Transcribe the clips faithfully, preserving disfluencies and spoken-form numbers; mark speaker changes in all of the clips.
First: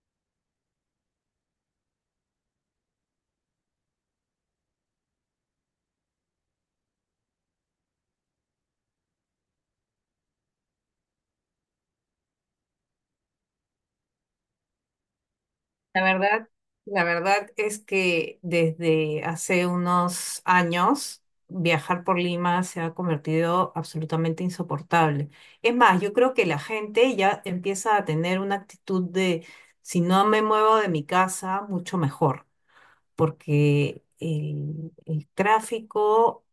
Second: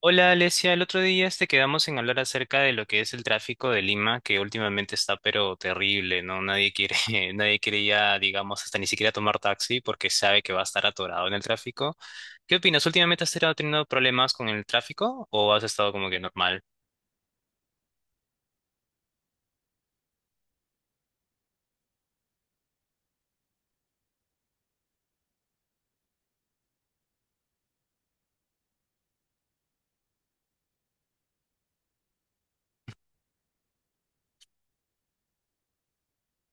Speaker 1: Hola Alesia, el otro día este quedamos en hablar acerca de lo que es el tráfico de Lima, que últimamente está pero terrible, ¿no? Nadie quiere, nadie quiere ya, digamos, hasta ni siquiera tomar taxi porque sabe que va a estar atorado en el tráfico. ¿Qué opinas? ¿Últimamente has estado teniendo problemas con el tráfico o has estado
Speaker 2: La
Speaker 1: como que
Speaker 2: verdad,
Speaker 1: normal?
Speaker 2: la verdad es que desde hace unos años viajar por Lima se ha convertido absolutamente insoportable. Es más, yo creo que la gente ya empieza a tener una actitud de si no me muevo de mi casa, mucho mejor, porque el, el tráfico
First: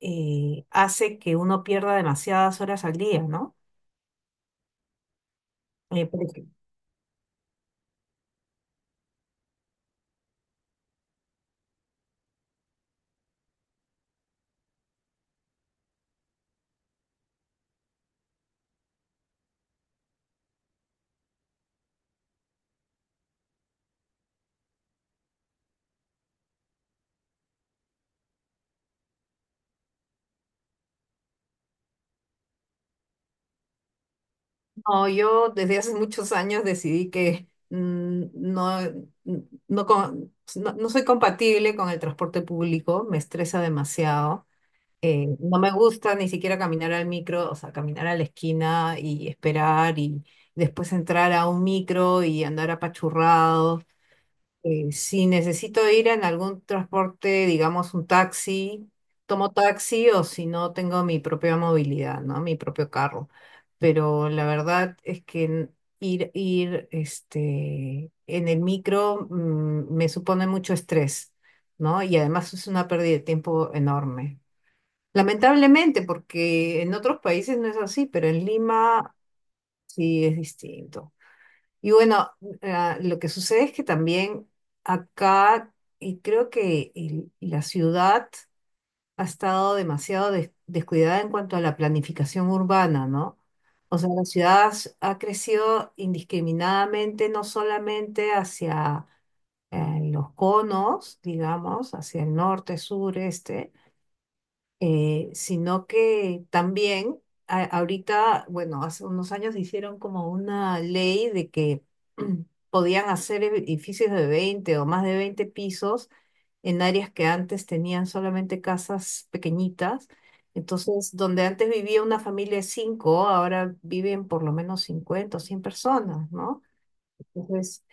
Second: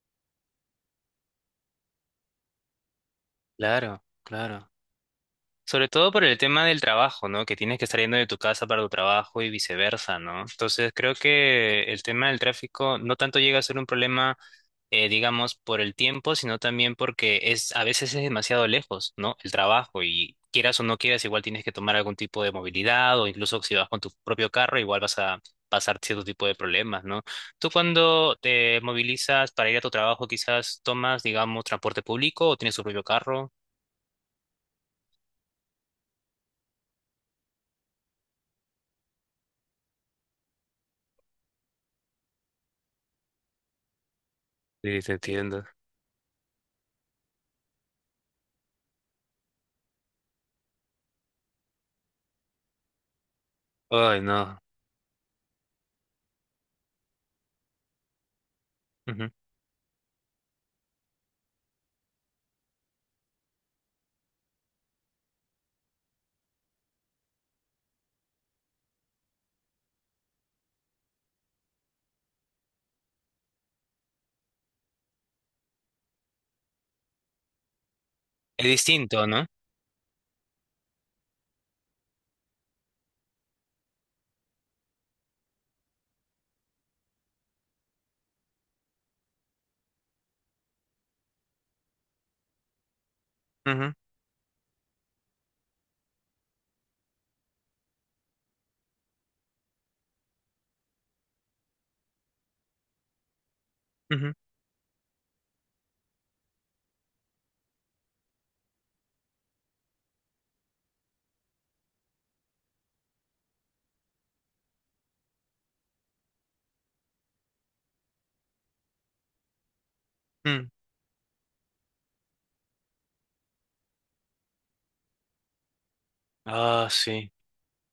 Speaker 2: eh, hace que uno pierda demasiadas horas al día, ¿no?
Speaker 1: Claro, claro. Sobre
Speaker 2: Eh,
Speaker 1: todo
Speaker 2: por
Speaker 1: por el
Speaker 2: ej-
Speaker 1: tema del trabajo, ¿no? Que tienes que estar yendo de tu casa para tu trabajo y viceversa, ¿no? Entonces creo que el tema del tráfico no tanto llega a ser un problema eh, digamos, por el tiempo, sino también porque es a veces es demasiado lejos, ¿no? El trabajo y quieras o no quieras, igual tienes que tomar algún tipo de movilidad o incluso si vas con tu propio carro, igual vas a pasar cierto tipo de problemas, ¿no? Tú cuando te movilizas para ir a tu trabajo, quizás tomas, digamos, transporte público o tienes tu propio carro.
Speaker 2: No, yo desde hace muchos años decidí que mm, no, mm, no, con- no, no soy compatible con el transporte público, me estresa demasiado.
Speaker 1: Sí, te
Speaker 2: Eh, no
Speaker 1: entiendo.
Speaker 2: me gusta ni siquiera caminar al micro, o sea, caminar a la esquina y esperar y después entrar a un micro y andar apachurrado.
Speaker 1: Ay, no.
Speaker 2: Eh, si necesito ir en algún transporte, digamos un taxi,
Speaker 1: Ujú.
Speaker 2: tomo taxi o si no tengo mi propia movilidad, ¿no? Mi propio carro. Pero la verdad es que n- ir, ir este, en el micro mm, me supone mucho estrés, ¿no? Y además es una pérdida de tiempo enorme. Lamentablemente, porque en otros países no es así, pero en
Speaker 1: Es
Speaker 2: Lima
Speaker 1: distinto, ¿no?
Speaker 2: sí es distinto. Y bueno, ah, lo que sucede es que también acá, y creo que el- la ciudad ha estado demasiado des- descuidada en cuanto a la planificación urbana, ¿no?
Speaker 1: Ujú,
Speaker 2: O sea, la ciudad s- ha crecido indiscriminadamente, no solamente hacia eh, los conos, digamos, hacia el norte, sur, este,
Speaker 1: ujú,
Speaker 2: eh, sino que también a- ahorita, bueno, hace unos años hicieron como una ley de que podían hacer edificios de veinte o más de veinte pisos en áreas que antes tenían solamente casas pequeñitas.
Speaker 1: mm.
Speaker 2: Entonces, donde antes vivía una familia de cinco, ahora viven por lo menos cincuenta o cien personas, ¿no?
Speaker 1: Ah, sí.
Speaker 2: Entonces,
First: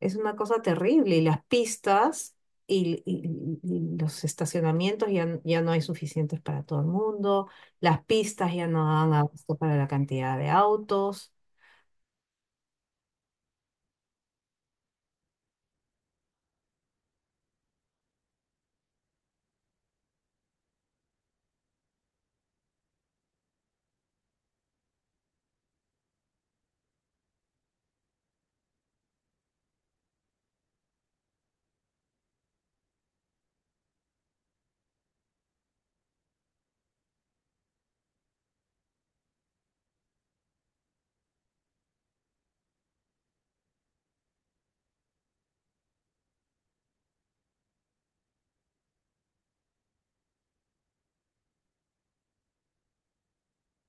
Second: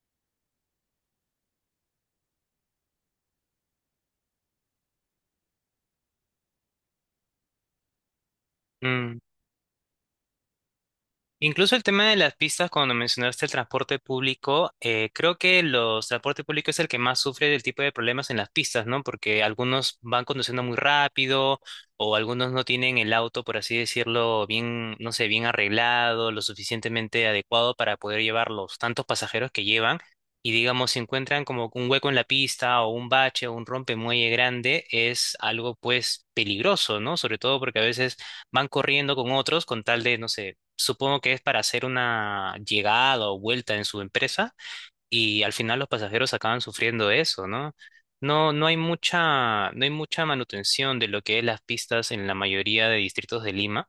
Speaker 2: es una cosa terrible y las pistas y, y- y los estacionamientos ya, n- ya no hay suficientes para todo el mundo, las pistas ya no dan
Speaker 1: Mm.
Speaker 2: abasto para la cantidad de autos.
Speaker 1: Incluso el tema de las pistas, cuando mencionaste el transporte público, eh, creo que los transporte público es el que más sufre del tipo de problemas en las pistas, ¿no? Porque algunos van conduciendo muy rápido o algunos no tienen el auto, por así decirlo, bien, no sé, bien arreglado, lo suficientemente adecuado para poder llevar los tantos pasajeros que llevan. Y digamos, si encuentran como un hueco en la pista o un bache o un rompemuelle grande, es algo pues peligroso, ¿no? Sobre todo porque a veces van corriendo con otros con tal de, no sé, supongo que es para hacer una llegada o vuelta en su empresa y al final los pasajeros acaban sufriendo eso, ¿no? No, no hay mucha, no hay mucha manutención de lo que es las pistas en la mayoría de distritos de Lima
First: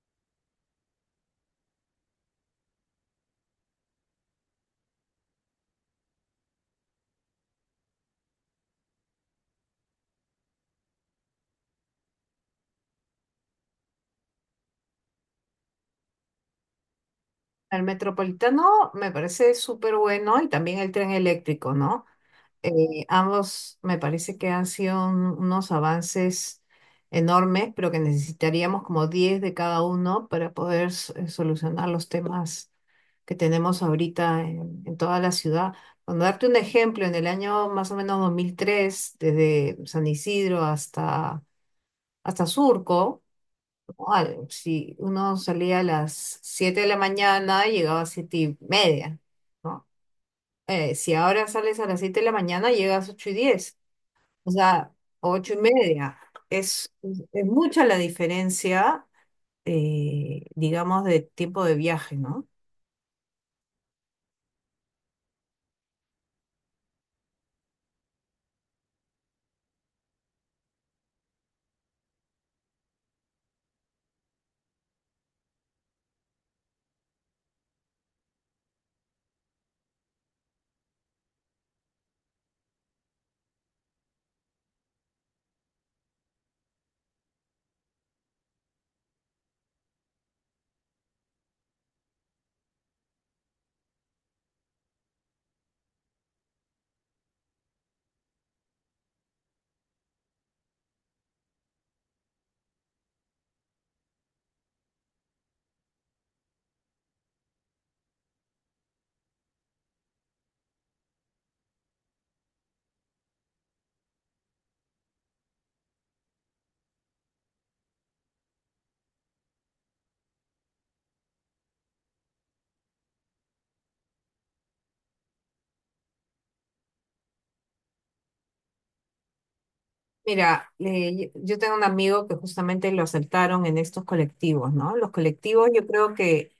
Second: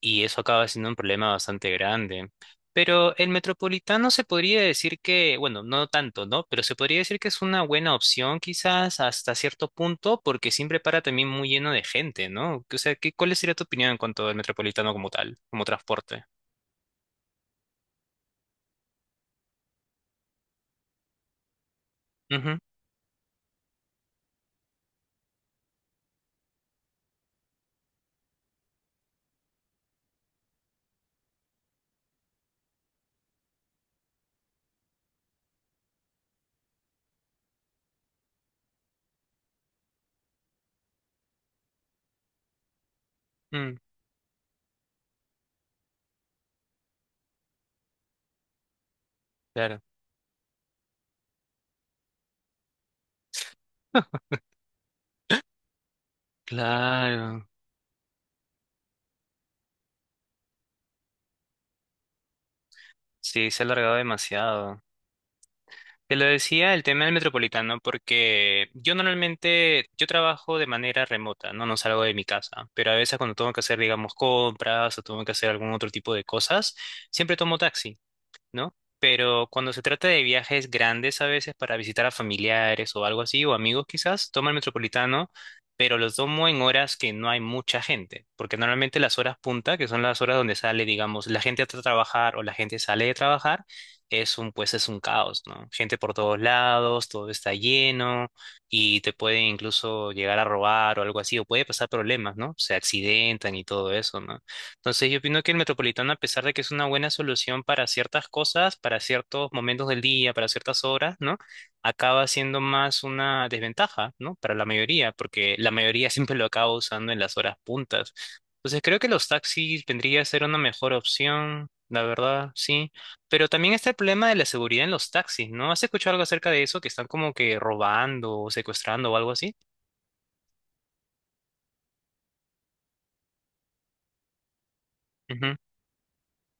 Speaker 1: y eso acaba siendo un problema bastante grande. Pero el metropolitano se podría decir que, bueno, no tanto, ¿no? Pero se podría decir que es una buena opción quizás hasta cierto punto porque siempre para también muy lleno de gente, ¿no? O sea, ¿qué, cuál sería tu opinión en cuanto al metropolitano como tal, como transporte?
Speaker 2: El metropolitano me parece súper bueno y también el tren eléctrico, ¿no? Eh, ambos me parece que han sido un- unos avances enormes, pero que necesitaríamos como diez de cada uno para poder s- eh, solucionar los temas que tenemos ahorita en, en toda la ciudad. Cuando darte un ejemplo, en el año más o menos dos mil tres, desde San Isidro hasta, hasta Surco,
Speaker 1: Mm,
Speaker 2: ¿no? Al- si uno salía a las siete de la mañana, llegaba a siete y media,
Speaker 1: claro.
Speaker 2: ¿no? Eh, si ahora sales a las siete de la mañana, llegas a ocho y diez. O sea, ocho y media. Es, es-
Speaker 1: Claro.
Speaker 2: mucha la diferencia, eh, digamos, de tiempo de viaje, ¿no?
Speaker 1: Sí, se ha alargado demasiado. Te lo decía el tema del metropolitano porque yo normalmente, yo trabajo de manera remota, ¿no? No salgo de mi casa, pero a veces cuando tengo que hacer, digamos, compras o tengo que hacer algún otro tipo de cosas, siempre tomo taxi. ¿No? Pero cuando se trata de viajes grandes a veces para visitar a familiares o algo así, o amigos quizás, toma el metropolitano, pero los tomo en horas que no hay mucha gente, porque normalmente las horas punta, que son las horas donde sale, digamos, la gente a tra- trabajar o la gente sale de trabajar, es un, pues es un caos, ¿no? Gente por todos lados, todo está lleno y te pueden incluso llegar a robar o algo así, o puede pasar problemas, ¿no? Se accidentan y todo eso, ¿no? Entonces, yo opino que el Metropolitano, a pesar de que es una buena solución para ciertas cosas, para ciertos momentos del día, para ciertas horas, ¿no? Acaba siendo más una desventaja, ¿no? Para la mayoría, porque la mayoría siempre lo acaba usando en las horas puntas. Entonces, creo que los taxis vendría a ser una mejor opción, la verdad, sí. Pero también está el problema de la seguridad en los taxis, ¿no? ¿Has escuchado algo acerca de eso? Que están como que robando o secuestrando o algo así.
Speaker 2: Mira, eh, yo yo tengo un amigo que justamente lo asaltaron en estos colectivos, ¿no? Los
Speaker 1: Ujú.
Speaker 2: colectivos yo creo que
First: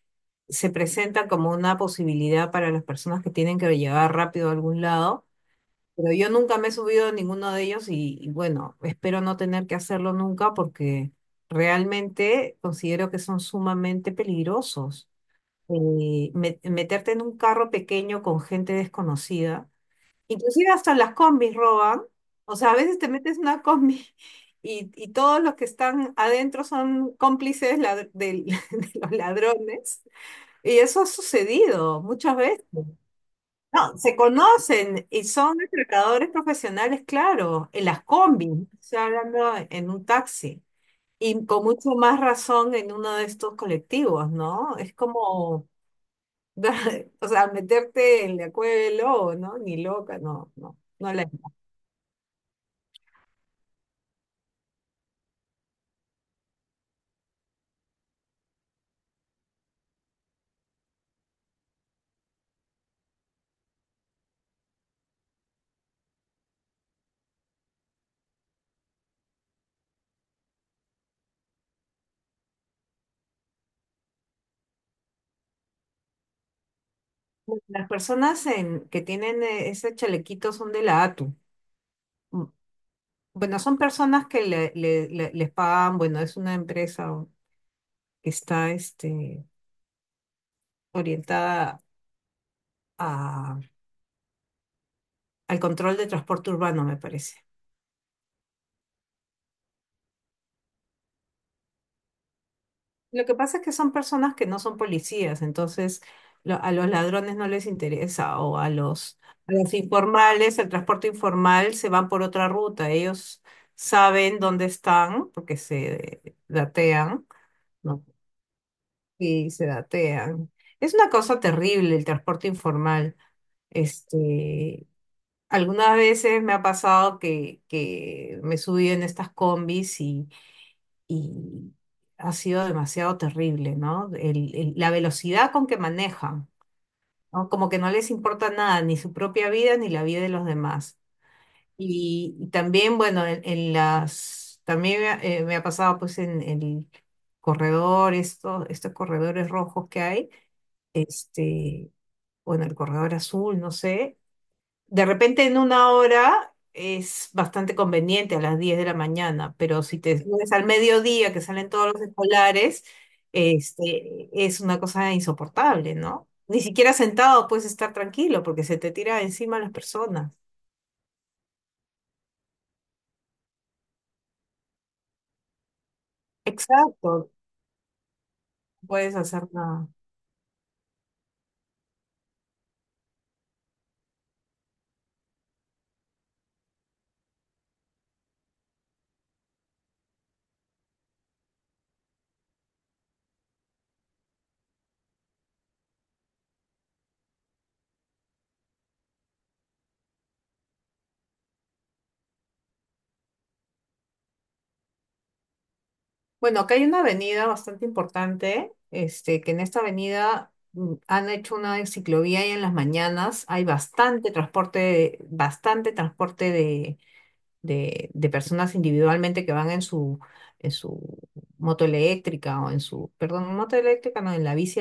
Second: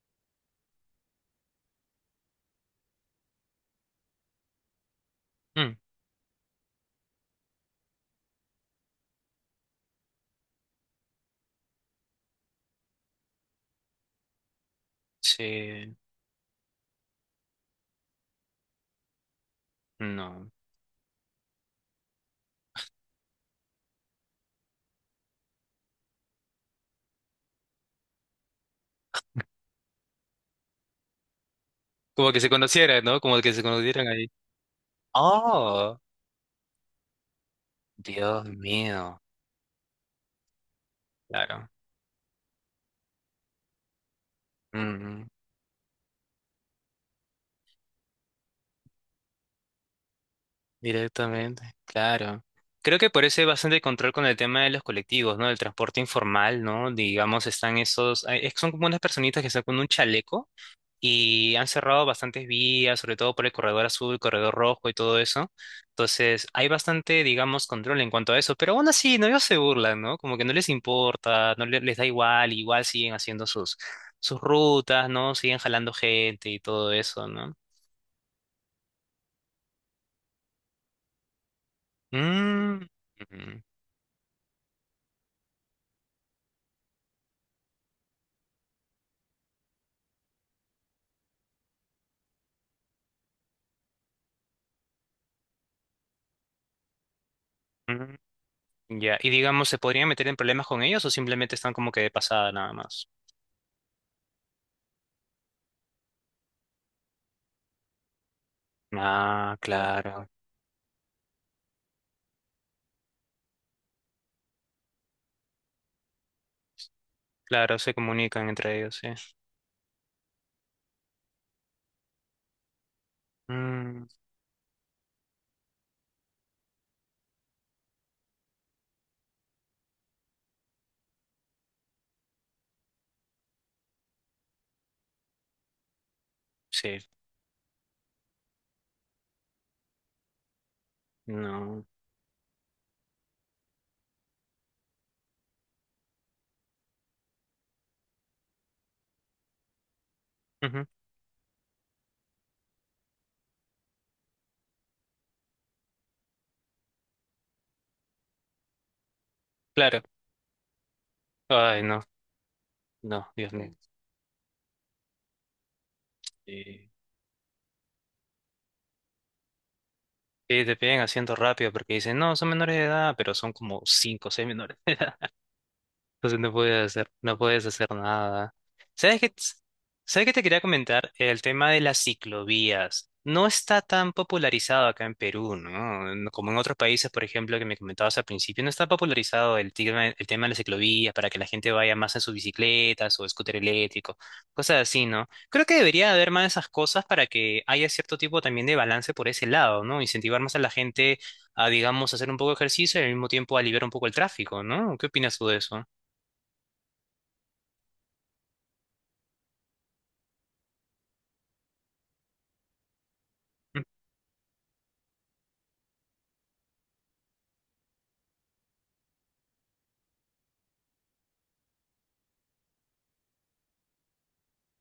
Speaker 2: se presentan como una posibilidad para las personas que tienen que llegar rápido a algún lado,
Speaker 1: Mm.
Speaker 2: pero yo nunca me he subido a ninguno de ellos y, y bueno, espero no tener que hacerlo nunca porque realmente considero que son sumamente peligrosos.
Speaker 1: Sí,
Speaker 2: Eh, me- meterte en un carro pequeño con gente desconocida.
Speaker 1: no.
Speaker 2: Inclusive hasta las combis roban. O sea, a veces te metes en una combi y, y todos los que están adentro son cómplices lad- del- de los ladrones. Y eso ha sucedido
Speaker 1: Como
Speaker 2: muchas
Speaker 1: que se
Speaker 2: veces.
Speaker 1: conocieran, ¿no? Como que se
Speaker 2: No,
Speaker 1: conocieran.
Speaker 2: se conocen y son
Speaker 1: Oh,
Speaker 2: atracadores profesionales, claro, en las
Speaker 1: Dios
Speaker 2: combis, no estoy
Speaker 1: mío.
Speaker 2: hablando en un taxi. Y con
Speaker 1: Claro.
Speaker 2: mucho más razón en uno de estos colectivos, ¿no? Es
Speaker 1: Mm,
Speaker 2: como o sea, meterte en la cueva del lobo, ¿no? Ni loca, no, no. No la-
Speaker 1: directamente, claro. Creo que por eso hay bastante control con el tema de los colectivos, ¿no? Del transporte informal, ¿no? Digamos, están esos, hay- son como unas personitas que están con un chaleco, y han cerrado bastantes vías, sobre todo por el corredor azul, corredor rojo y todo eso. Entonces, hay bastante, digamos, control en cuanto a eso, pero aún así, no, ellos se burlan, ¿no? Como que no les importa, no le- les da igual, igual siguen haciendo sus, sus rutas, ¿no? Siguen jalando gente y todo eso, ¿no?
Speaker 2: Las personas en, que tienen eh, ese chalequito son de la A T U. Mm,
Speaker 1: Mm,
Speaker 2: bueno,
Speaker 1: ujú,
Speaker 2: son personas que le- le- le- les pagan, bueno, es una empresa que está este, orientada a- al control de transporte urbano, me parece.
Speaker 1: ujú. Ya, y digamos, ¿se podrían meter en problemas con ellos o simplemente están como que de pasada nada más?
Speaker 2: Lo que pasa es que son personas que no son policías, entonces lo- a los ladrones no les interesa o a los, a
Speaker 1: Ah,
Speaker 2: los
Speaker 1: claro,
Speaker 2: informales, el transporte informal se van por otra ruta. Ellos saben dónde están porque se datean,
Speaker 1: claro, se
Speaker 2: ¿no?
Speaker 1: comunican entre ellos, sí.
Speaker 2: Y se datean. Es una cosa terrible el transporte informal.
Speaker 1: Mm,
Speaker 2: Este, algunas veces me ha pasado que, que me subí en estas combis y ha sido demasiado terrible, ¿no? El- el- la velocidad con que manejan,
Speaker 1: sí,
Speaker 2: ¿no? Como que no les importa nada, ni su propia vida, ni la vida de los demás.
Speaker 1: no.
Speaker 2: Y, y también, bueno, en, en las, también me ha, eh, me ha pasado pues en el corredor, estos, estos corredores rojos que hay, este, bueno, el corredor azul, no sé, de repente en una hora es bastante conveniente a las diez de la mañana, pero si
Speaker 1: Claro.
Speaker 2: te subes al mediodía que salen
Speaker 1: Ay,
Speaker 2: todos
Speaker 1: no,
Speaker 2: los escolares,
Speaker 1: no, Dios mío.
Speaker 2: este, es una cosa insoportable, ¿no? Ni
Speaker 1: Eh,
Speaker 2: siquiera sentado puedes estar tranquilo porque se te tira encima las personas.
Speaker 1: que te piden asiento rápido porque dicen, no, son menores de edad, pero son como cinco o seis menores. Entonces no puedes
Speaker 2: Exacto,
Speaker 1: hacer,
Speaker 2: no
Speaker 1: no puedes hacer nada.
Speaker 2: puedes
Speaker 1: ¿Sabes qué,
Speaker 2: hacer
Speaker 1: ts-
Speaker 2: nada.
Speaker 1: sabes qué te quería comentar? El tema de las ciclovías. No está tan popularizado acá en Perú, ¿no? No como en otros países, por ejemplo, que me comentabas al principio, no está popularizado el tema, el tema de la ciclovía para que la gente vaya más en sus bicicletas o scooter eléctrico, cosas así, ¿no? Creo que debería haber más de esas cosas para que haya cierto tipo también de balance por ese lado, ¿no? Incentivar más a la gente a, digamos, hacer un poco de ejercicio y al mismo tiempo aliviar un poco el tráfico, ¿no? ¿Qué opinas tú de eso?
Speaker 2: Bueno, acá hay una avenida bastante importante, este, que en esta avenida mm, han hecho una ciclovía y en las mañanas hay
Speaker 1: Mm,
Speaker 2: bastante transporte, bastante transporte de de, de personas individualmente que van en su, en su moto eléctrica o en su, perdón, moto eléctrica, no, en la bici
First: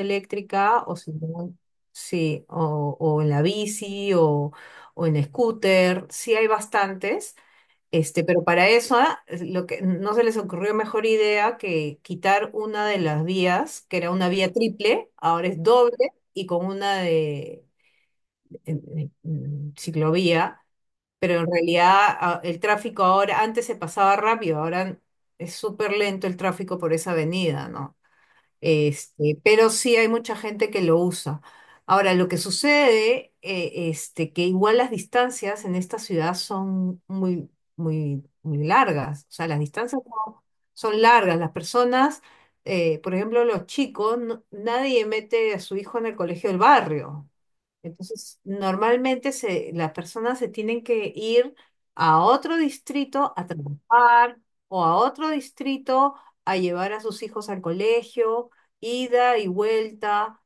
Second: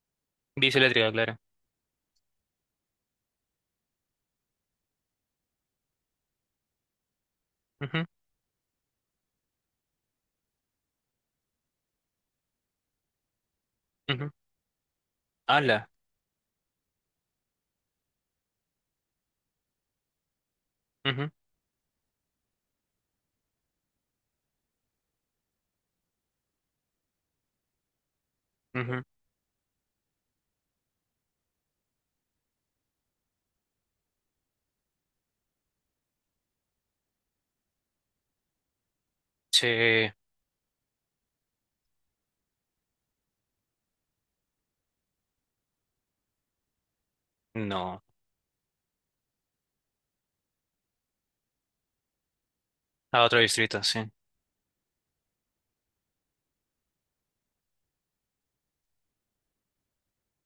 Speaker 1: bici
Speaker 2: eléctrica o
Speaker 1: eléctrica,
Speaker 2: si
Speaker 1: claro.
Speaker 2: no, sí, o, o en la bici o, o en scooter, sí hay bastantes.
Speaker 1: Ujú,
Speaker 2: Este, pero para eso, ah, es lo que no se les ocurrió mejor idea que quitar una de las vías, que era una
Speaker 1: ujú.
Speaker 2: vía triple, ahora es
Speaker 1: Ala.
Speaker 2: doble y con una de, en- en- en ciclovía
Speaker 1: Ujú,
Speaker 2: pero en realidad a- el tráfico ahora, antes se pasaba rápido, ahora es súper lento el tráfico por esa avenida, ¿no?
Speaker 1: ujú.
Speaker 2: Este, pero sí hay mucha gente que lo usa. Ahora, lo que sucede, eh, este, que igual las distancias en esta ciudad son muy, muy, muy largas. O sea, las
Speaker 1: Sí,
Speaker 2: distancias no- son largas. Las personas, eh, por ejemplo, los chicos, no- nadie mete a su hijo en el colegio del barrio.
Speaker 1: no.
Speaker 2: Entonces, normalmente se, las personas se tienen que ir a otro
Speaker 1: A
Speaker 2: distrito
Speaker 1: otro
Speaker 2: a
Speaker 1: distrito, sí.
Speaker 2: trabajar o a otro distrito a llevar a sus hijos al colegio, ida y vuelta.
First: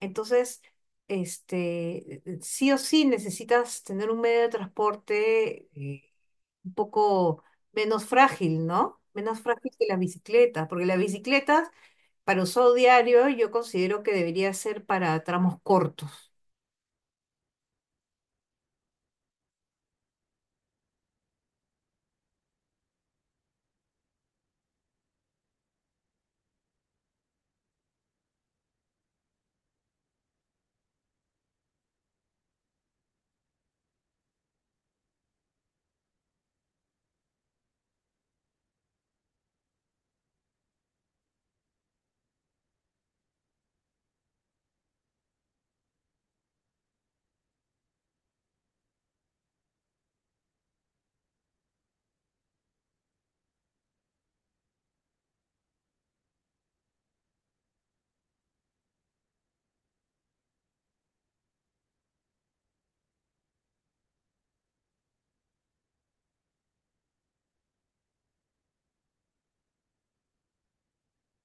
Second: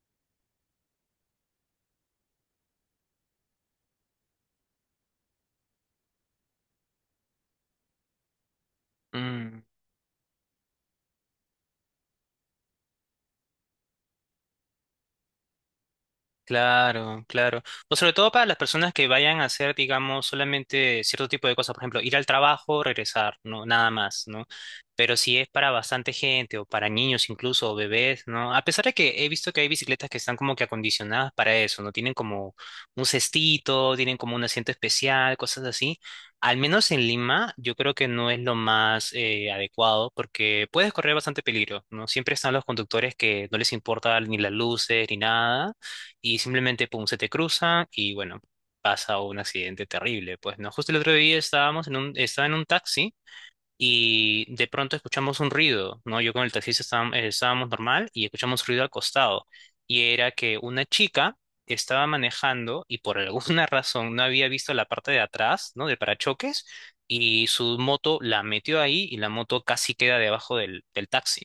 Speaker 2: Entonces, este, sí o sí necesitas tener un medio de transporte eh, un poco menos frágil, ¿no? Menos
Speaker 1: Mm.
Speaker 2: frágil que la bicicleta, porque las bicicletas para uso diario yo considero que debería ser para tramos cortos.
Speaker 1: Claro, claro. O sobre todo para las personas que vayan a hacer, digamos, solamente cierto tipo de cosas, por ejemplo, ir al trabajo, regresar, ¿no? Nada más, ¿no? Pero si es para bastante gente o para niños incluso o bebés, ¿no? A pesar de que he visto que hay bicicletas que están como que acondicionadas para eso, ¿no? Tienen como un cestito, tienen como un asiento especial, cosas así. Al menos en Lima, yo creo que no es lo más eh, adecuado porque puedes correr bastante peligro, ¿no? Siempre están los conductores que no les importa ni las luces ni nada y simplemente, pum, se te cruza y bueno, pasa un accidente terrible. Pues no, justo el otro día estábamos en un, estaba en un taxi y de pronto escuchamos un ruido, ¿no? Yo con el taxista estábam- eh, estábamos, normal y escuchamos ruido al costado y era que una chica estaba manejando y por alguna razón no había visto la parte de atrás, ¿no? Del parachoques y su moto la metió ahí y la moto casi queda debajo del, del taxi.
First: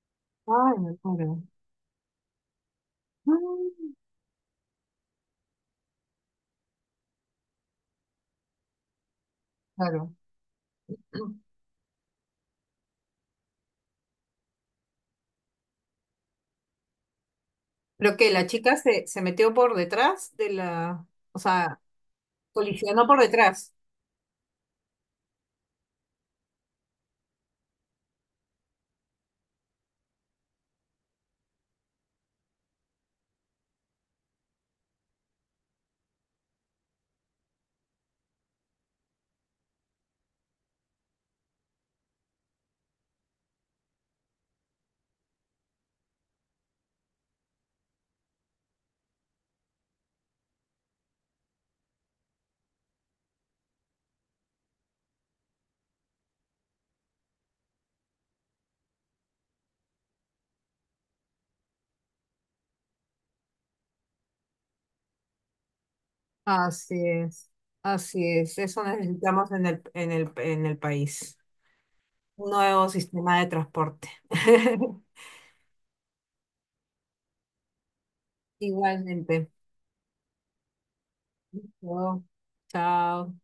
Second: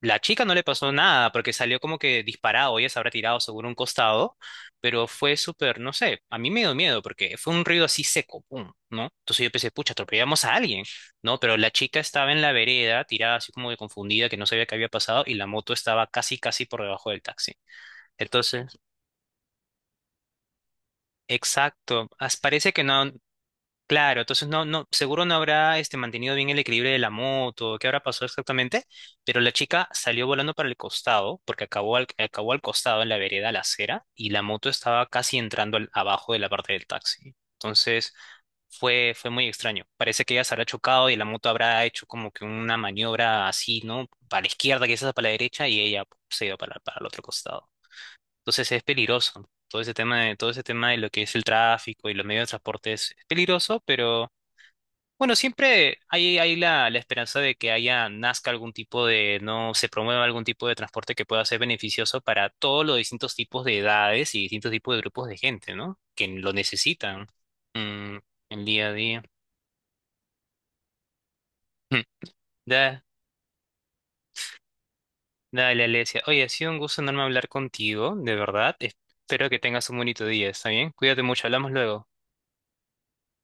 Speaker 1: La chica no le
Speaker 2: Ay,
Speaker 1: pasó
Speaker 2: me
Speaker 1: nada
Speaker 2: muero.
Speaker 1: porque salió como que disparado, ella se habrá
Speaker 2: Ah,
Speaker 1: tirado seguro a un costado, pero fue súper, no sé, a mí me dio miedo porque fue un ruido así seco, pum, ¿no? Entonces yo pensé, pucha,
Speaker 2: claro.
Speaker 1: atropellamos a alguien, ¿no? Pero la chica estaba en la vereda, tirada así como de confundida, que no sabía qué había pasado y la moto estaba casi, casi por debajo del taxi.
Speaker 2: Pero que la chica
Speaker 1: Entonces,
Speaker 2: se, se metió por detrás de la, o sea,
Speaker 1: exacto, as- parece que
Speaker 2: colisionó
Speaker 1: no.
Speaker 2: por detrás.
Speaker 1: Claro, entonces no, no, seguro no habrá este mantenido bien el equilibrio de la moto, qué habrá pasado exactamente, pero la chica salió volando para el costado, porque acabó al, acabó al costado en la vereda, a la acera, y la moto estaba casi entrando al- abajo de la parte del taxi. Entonces fue, fue muy extraño. Parece que ella se habrá chocado y la moto habrá hecho como que una maniobra así, ¿no? Para la izquierda, quizás para la derecha, y ella se iba para, para el otro costado. Entonces es peligroso. Todo ese tema de, todo ese tema de lo que es el tráfico y los medios de transporte es es peligroso, pero bueno, siempre hay, hay la, la esperanza de que haya, nazca algún tipo de, no se promueva algún tipo de transporte que pueda ser beneficioso para todos los distintos tipos de edades y distintos tipos de grupos de gente, ¿no? Que lo
Speaker 2: Así
Speaker 1: necesitan
Speaker 2: es,
Speaker 1: mm,
Speaker 2: así es.
Speaker 1: el
Speaker 2: Eso
Speaker 1: día a día.
Speaker 2: necesitamos en el, en el, en el país.
Speaker 1: Mm.
Speaker 2: Un nuevo
Speaker 1: Da-
Speaker 2: sistema de transporte.
Speaker 1: dale, Alesia. Oye, ha sido un gusto enorme hablar contigo, de verdad. Espero
Speaker 2: Igualmente.
Speaker 1: que tengas un bonito día, ¿está bien? Cuídate mucho, hablamos luego.
Speaker 2: Chao. Chao.